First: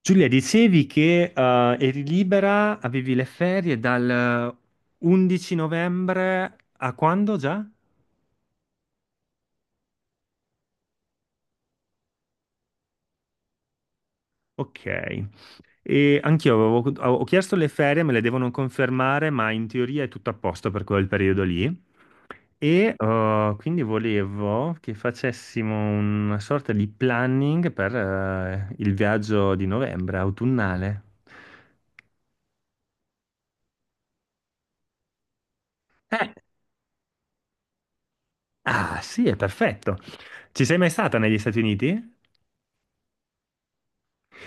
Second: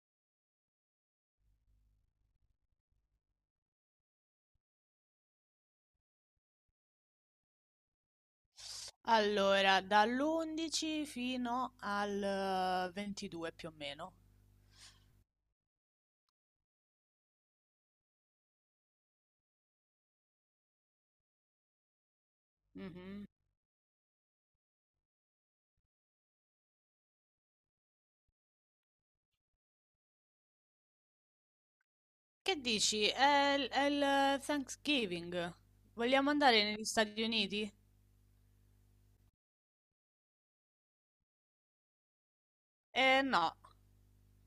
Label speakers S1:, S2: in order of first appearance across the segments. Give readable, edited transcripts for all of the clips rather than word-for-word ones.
S1: Giulia, dicevi che eri libera, avevi le ferie dal 11 novembre a quando già?
S2: Allora, dall'11 fino al 22 più o meno.
S1: Ok. E anch'io ho chiesto le ferie, me le devono confermare, ma in teoria è tutto a posto per quel periodo lì. E
S2: Mhm.
S1: quindi volevo che facessimo una sorta di planning per il viaggio di novembre, autunnale.
S2: Che dici? È il Thanksgiving. Vogliamo
S1: Eh,
S2: andare negli Stati Uniti?
S1: ah, sì, è perfetto. Ci sei mai stata negli Stati Uniti?
S2: Eh no.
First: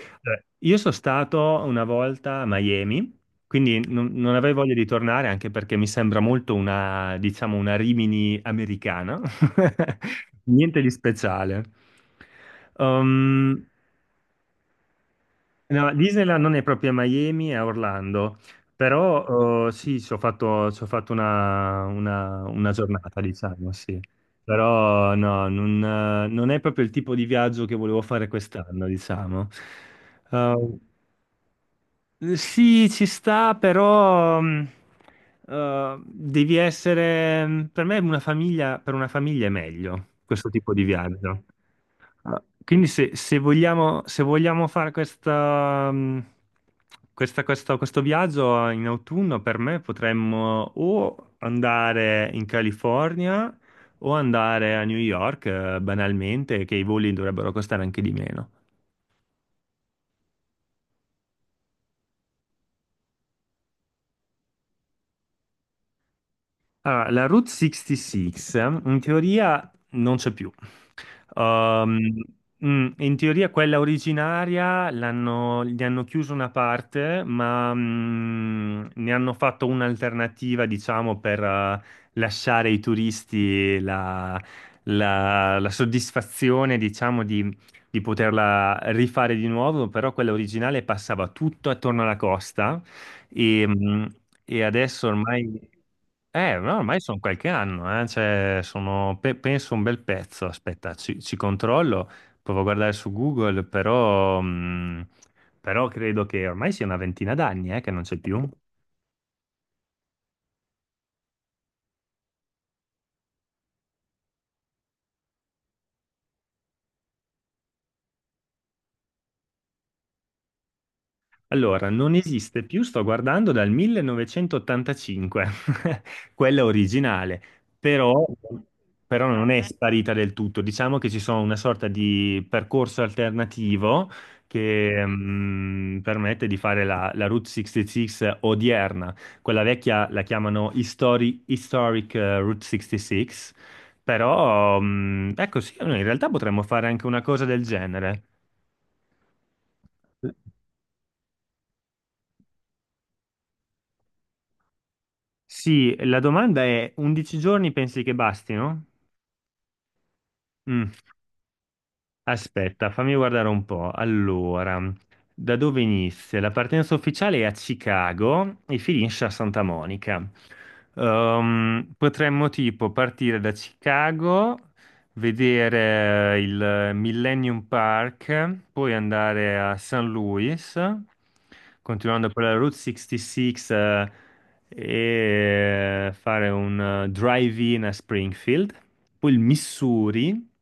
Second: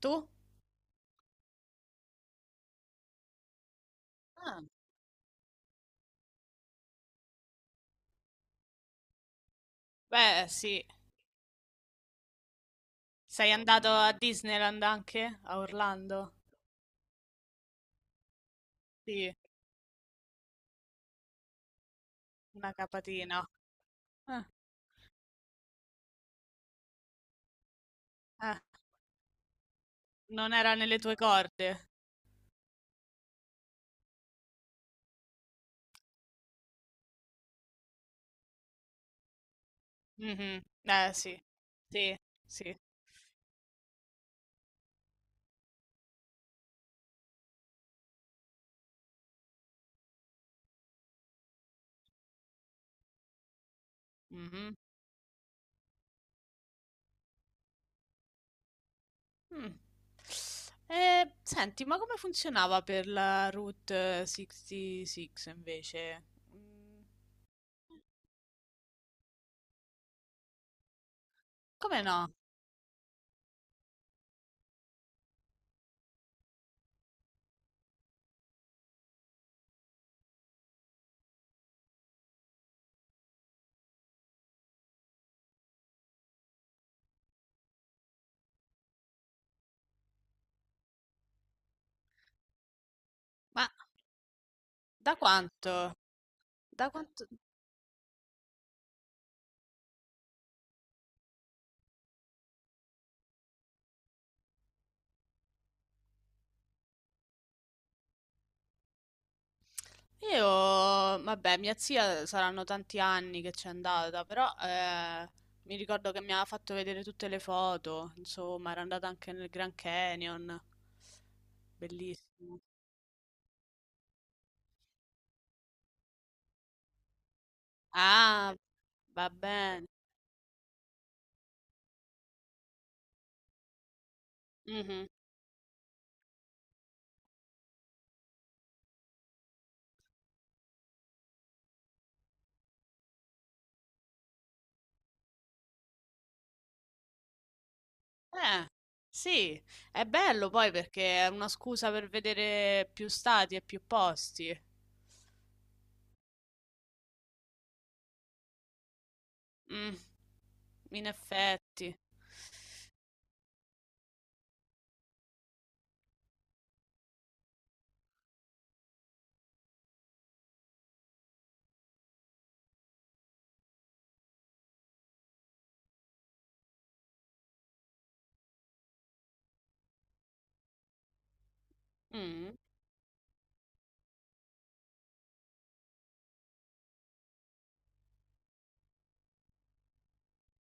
S2: Tu?
S1: Cioè, io sono stato una volta a Miami, quindi non avrei
S2: Ah,
S1: voglia di tornare anche perché mi sembra molto diciamo, una Rimini americana.
S2: beh,
S1: Niente
S2: sì.
S1: di speciale.
S2: Sei
S1: Um,
S2: andato a Disneyland anche? A
S1: no,
S2: Orlando?
S1: Disneyland non è proprio a Miami, è a Orlando,
S2: Sì,
S1: però sì, ci ho fatto una
S2: una
S1: giornata,
S2: capatina.
S1: diciamo, sì.
S2: Ah,
S1: Però no, non è proprio il tipo di viaggio che volevo fare
S2: ah,
S1: quest'anno, diciamo.
S2: non era
S1: Ehm,
S2: nelle tue corde.
S1: sì, ci sta, però devi essere... Per me una famiglia, per una famiglia è meglio questo
S2: Mhm.
S1: tipo di
S2: Eh sì.
S1: viaggio.
S2: Sì, sì.
S1: Quindi se vogliamo fare questo viaggio in autunno, per me potremmo o andare in California o andare
S2: Mhm.
S1: a New York, banalmente, che i voli dovrebbero costare anche di meno.
S2: Mh. E senti, ma come funzionava per la Route 66 invece? Mhmm,
S1: Allora, la Route 66 in teoria non c'è più. Um,
S2: Come no?
S1: In teoria quella originaria gli hanno chiuso una parte, ma ne hanno fatto un'alternativa, diciamo, per lasciare ai turisti la soddisfazione, diciamo, di poterla rifare di nuovo, però quella originale passava tutto attorno alla costa e,
S2: Ma
S1: mm, e adesso
S2: da
S1: ormai...
S2: quanto?
S1: No,
S2: Da
S1: ormai sono
S2: quanto
S1: qualche anno, cioè, sono, penso un bel pezzo, aspetta, ci controllo, provo a guardare su Google, però credo che ormai sia una ventina d'anni, che non c'è più.
S2: io Vabbè, mia zia saranno tanti anni che c'è andata, però, mi ricordo che mi aveva fatto vedere tutte le foto, insomma, era andata anche nel Grand Canyon.
S1: Allora, non
S2: Bellissimo.
S1: esiste più, sto guardando dal 1985, quella originale, però,
S2: Ah,
S1: però
S2: va
S1: non è
S2: bene.
S1: sparita del tutto. Diciamo che ci sono una sorta di percorso alternativo che
S2: Mh-mh.
S1: permette di fare la Route 66 odierna. Quella vecchia la chiamano Historic Route 66, però ecco sì, noi in realtà potremmo fare anche una cosa del genere.
S2: Eh, sì, è bello poi perché è una scusa per vedere più stati e più posti.
S1: Sì, la domanda è 11 giorni pensi che bastino?
S2: Mm,
S1: Mm.
S2: in effetti.
S1: Aspetta, fammi guardare un po'. Allora, da dove inizia? La partenza ufficiale è a Chicago e finisce a Santa Monica. Potremmo tipo partire da Chicago, vedere il Millennium Park, poi andare a St. Louis, continuando per la
S2: Mm,
S1: Route 66, e fare un drive-in a Springfield, poi il Missouri.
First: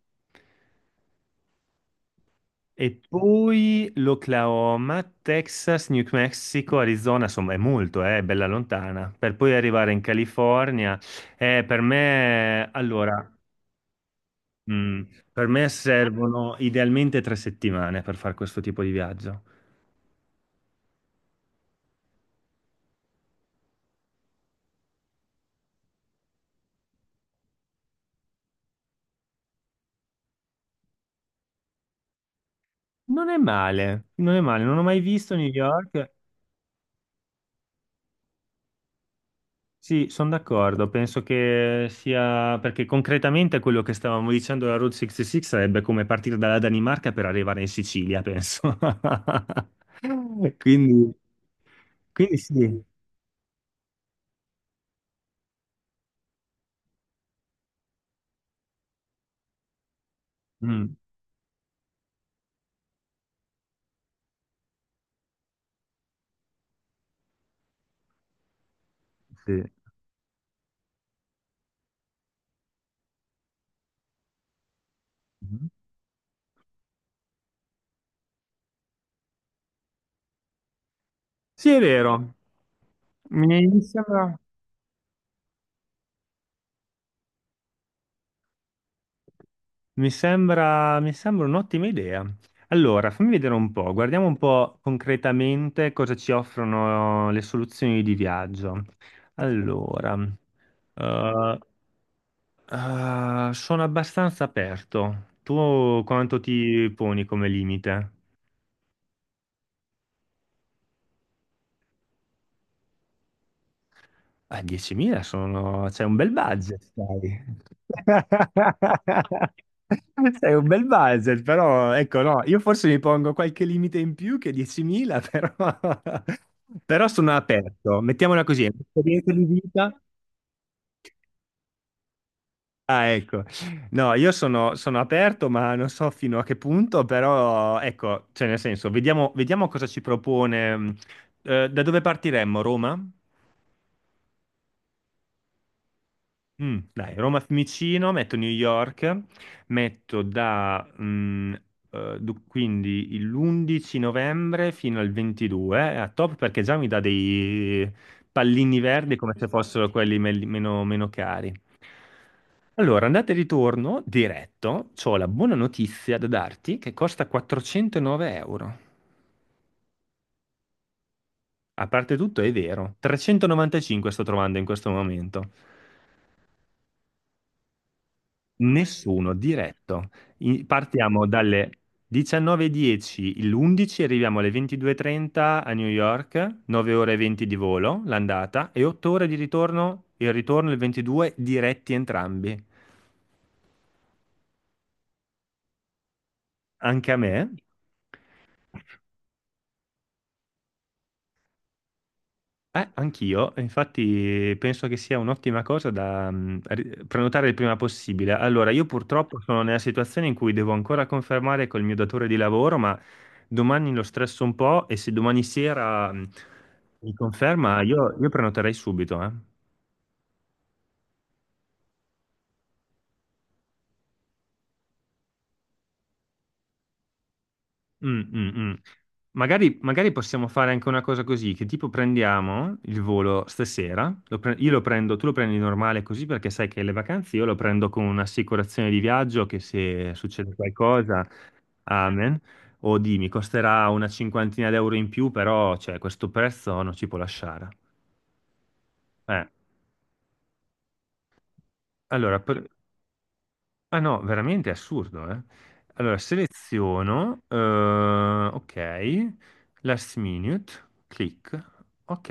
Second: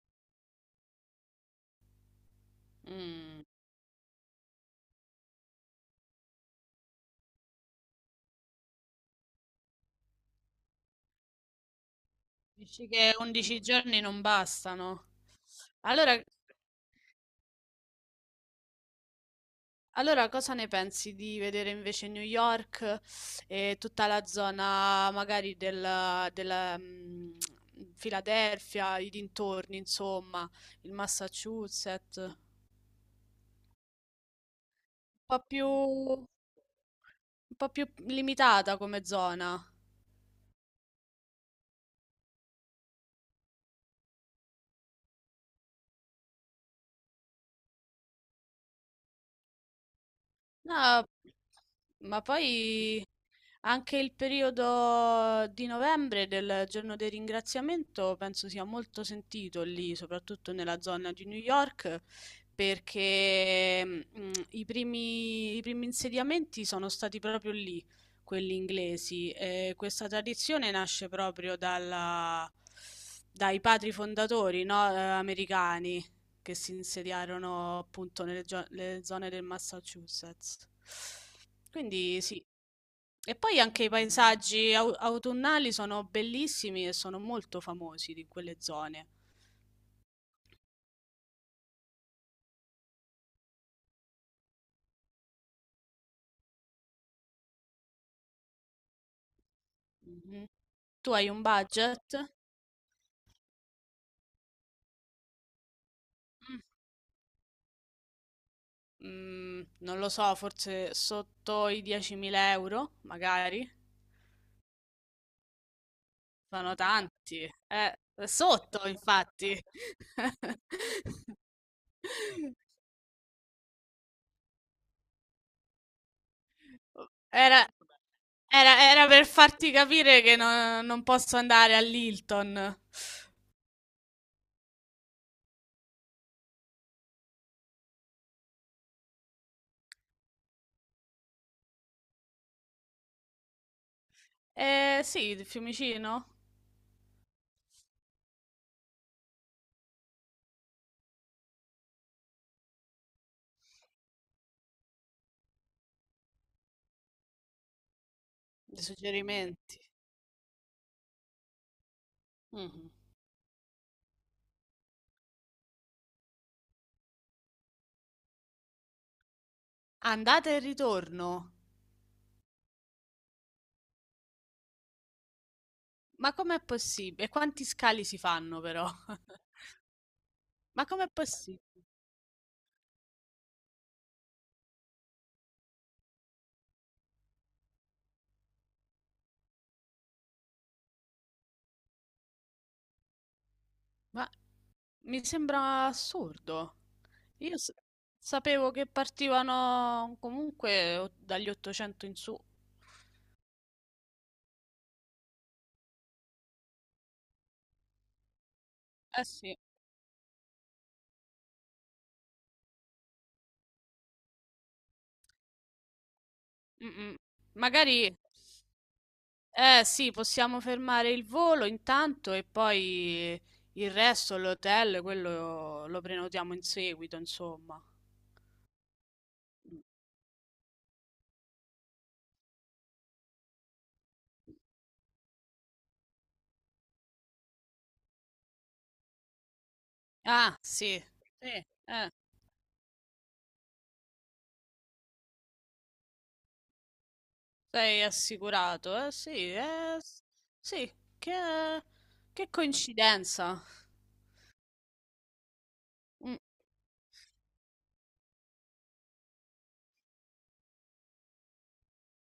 S1: E
S2: mm.
S1: poi l'Oklahoma, Texas, New Mexico, Arizona, insomma è è bella lontana, per poi arrivare in California. Per me,
S2: Dici che
S1: allora,
S2: 11 giorni non
S1: mm,
S2: bastano.
S1: per me
S2: Allora,
S1: servono idealmente tre settimane per fare questo tipo di viaggio.
S2: allora, cosa ne pensi di vedere invece New York e tutta la zona magari della, Filadelfia, i dintorni, insomma, il Massachusetts?
S1: Non è male, non è male, non ho mai visto
S2: po'
S1: New
S2: più,
S1: York.
S2: un po' più limitata come zona.
S1: Sì, sono d'accordo, penso che sia perché concretamente quello che stavamo dicendo la Route 66 sarebbe come partire dalla Danimarca per arrivare in Sicilia, penso.
S2: No,
S1: Quindi,
S2: ma
S1: sì.
S2: poi anche il periodo di novembre del giorno del ringraziamento penso sia molto sentito lì, soprattutto nella
S1: Mm,
S2: zona di New York, perché i primi insediamenti sono stati proprio lì, quelli inglesi.
S1: sì.
S2: E questa tradizione nasce proprio dai padri fondatori, no,
S1: Mm-hmm.
S2: americani che si insediarono appunto le zone del Massachusetts.
S1: Sì, è
S2: Quindi
S1: vero,
S2: sì. E
S1: mi
S2: poi
S1: mi
S2: anche i
S1: sembra,
S2: paesaggi autunnali sono bellissimi e sono molto famosi di quelle zone.
S1: mi sembra un'ottima idea. Allora, fammi vedere un po', guardiamo un po' concretamente cosa ci offrono le soluzioni di viaggio. Allora,
S2: Mhm. Tu hai un
S1: eh,
S2: budget?
S1: ah, sono abbastanza aperto. Tu quanto
S2: Mm,
S1: ti poni come limite?
S2: Non lo so, forse sotto i 10.000 euro, magari.
S1: Ah, 10.000 sono... C'è un bel
S2: Sono
S1: budget, dai.
S2: tanti. Sotto, infatti.
S1: Sei un bel budget, però ecco, no, io forse mi pongo qualche limite in più che 10.000, però, però sono
S2: Era,
S1: aperto. Mettiamola così, è
S2: era per
S1: un'esperienza di
S2: farti
S1: vita.
S2: capire che non posso andare all'Hilton.
S1: Ah, ecco. No, io sono aperto, ma non so fino a che punto, però ecco, cioè nel senso, vediamo, cosa ci propone. Da dove partiremmo? Roma?
S2: Eh sì, di Fiumicino?
S1: Mm, dai, Roma Fiumicino, metto New York, metto da quindi l'11 novembre fino al 22, a top perché già mi dà dei pallini
S2: Dei
S1: verdi come se
S2: suggerimenti.
S1: fossero quelli meno cari.
S2: Mhm.
S1: Allora, andata e ritorno diretto, ho la buona notizia da darti che costa 409 euro.
S2: Andata e ritorno.
S1: A parte tutto, è vero, 395 sto trovando in questo momento.
S2: Ma com'è possibile? Quanti scali si fanno però?
S1: Nessuno diretto.
S2: Ma com'è
S1: Partiamo dalle
S2: possibile?
S1: 19:10 l'11, arriviamo alle 22:30 a New York, 9 ore e 20 di volo l'andata e 8 ore di ritorno il 22 diretti entrambi.
S2: Ma mi sembra assurdo.
S1: Anche a me.
S2: Io sapevo che partivano comunque dagli 800 in su.
S1: Anch'io, infatti penso che sia un'ottima cosa da prenotare il prima possibile. Allora, io
S2: Eh
S1: purtroppo
S2: sì.
S1: sono nella situazione in cui devo ancora confermare col mio datore di lavoro, ma domani lo stresso un po' e se domani sera
S2: Mm,
S1: mi
S2: mm.
S1: conferma,
S2: Magari.
S1: io prenoterei subito, eh.
S2: Eh sì, possiamo fermare il volo intanto e poi il resto, l'hotel, quello lo prenotiamo in seguito, insomma.
S1: Mm, mm, mm. Magari, magari possiamo fare anche una cosa così, che tipo prendiamo il volo stasera, io lo prendo, tu lo prendi normale così perché sai che le vacanze io lo prendo con un'assicurazione di viaggio che se succede
S2: Ah, sì,
S1: qualcosa,
S2: sì, eh,
S1: amen, o di mi costerà una cinquantina d'euro in più, però cioè, questo prezzo non ci può lasciare.
S2: sei assicurato, eh sì,
S1: Eh,
S2: sì, che,
S1: allora.
S2: che coincidenza.
S1: Ah no, veramente è assurdo, eh. Allora,
S2: Mm,
S1: seleziono, ok, last minute, clic, ok.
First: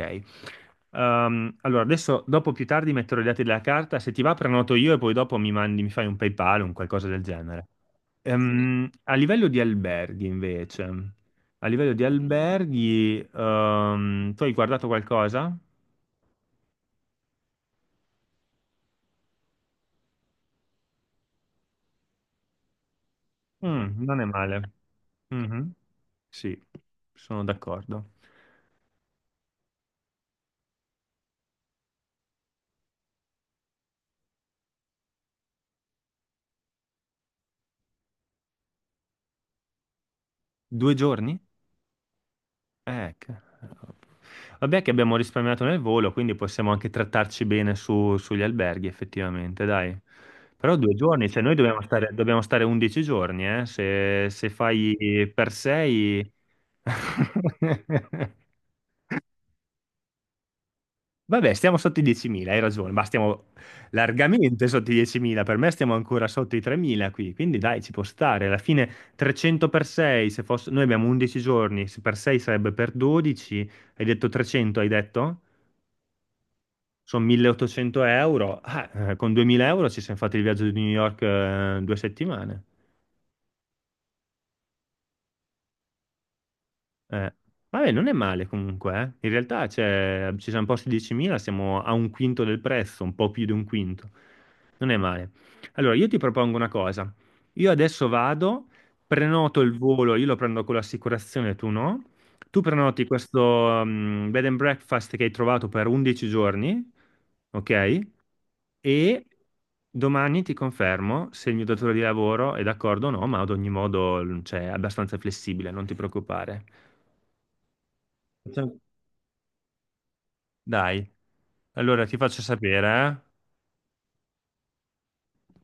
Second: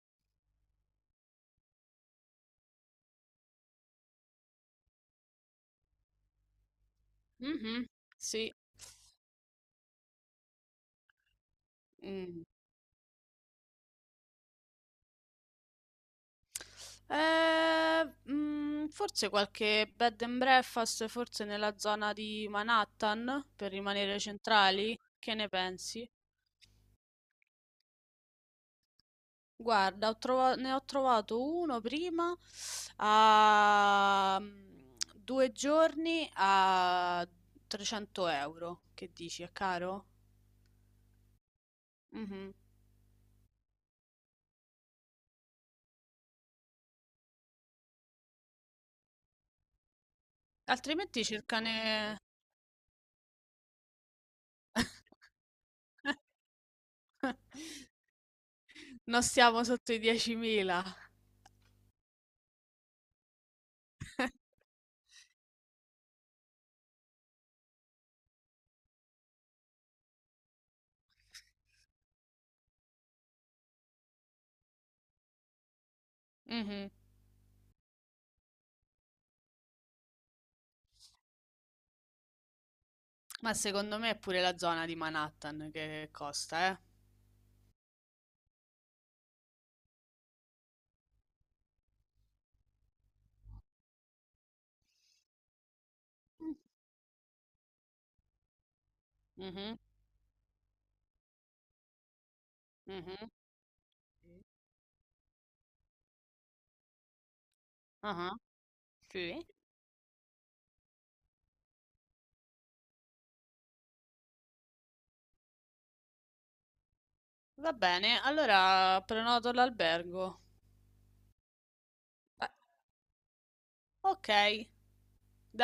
S1: Allora, adesso, dopo più tardi metterò i dati della carta, se ti va prenoto io e poi dopo mi mandi, mi fai un PayPal o un qualcosa del genere.
S2: mhm,
S1: Sì.
S2: sì.
S1: A livello di alberghi, invece, a livello di
S2: Mm.
S1: alberghi, tu hai guardato qualcosa?
S2: Forse qualche bed and breakfast, forse nella zona di Manhattan, per
S1: Mm,
S2: rimanere
S1: non è male.
S2: centrali. Che ne
S1: Mhm.
S2: pensi?
S1: Sì, sono d'accordo.
S2: Guarda, ne ho trovato uno prima a 2 giorni a 300 euro. Che dici, è caro?
S1: Due giorni?
S2: Mhm.
S1: Eh, che- Vabbè che abbiamo risparmiato nel volo, quindi possiamo anche trattarci bene sugli alberghi, effettivamente, dai. Però due
S2: Altrimenti
S1: giorni, cioè noi dobbiamo stare,
S2: cercane...
S1: dobbiamo stare 11 giorni, eh? Se fai per sei...
S2: Non stiamo sotto i 10.000.
S1: Vabbè, stiamo sotto i 10.000, hai ragione, ma stiamo largamente sotto i 10.000, per me stiamo ancora sotto i 3.000 qui, quindi dai, ci può stare. Alla fine 300 per 6, se fosse... noi abbiamo 11 giorni, se per 6 sarebbe per 12, hai detto 300, hai detto?
S2: Mhm.
S1: Sono 1.800 euro. Ah, con 2.000 euro ci siamo fatti il viaggio di New York, due settimane.
S2: Ma secondo me è pure la zona di Manhattan che costa, eh.
S1: Eh, vabbè, non è male comunque, eh. In realtà ci siamo posti 10.000, siamo a un quinto del prezzo, un po' più di un quinto. Non è male. Allora, io ti
S2: Mm.
S1: propongo una cosa. Io adesso vado, prenoto il
S2: Mhm,
S1: volo, io lo prendo con l'assicurazione, tu no. Tu prenoti
S2: mhm,
S1: questo
S2: sì.
S1: bed and breakfast che hai trovato per 11 giorni, ok?
S2: Ah.
S1: E
S2: Sì.
S1: domani ti confermo se il mio datore di lavoro è d'accordo o no, ma ad ogni modo, cioè, è abbastanza flessibile, non ti preoccupare.
S2: Va bene, allora prenoto l'albergo.
S1: Dai, allora ti faccio
S2: Beh,
S1: sapere, eh?
S2: ok, dai.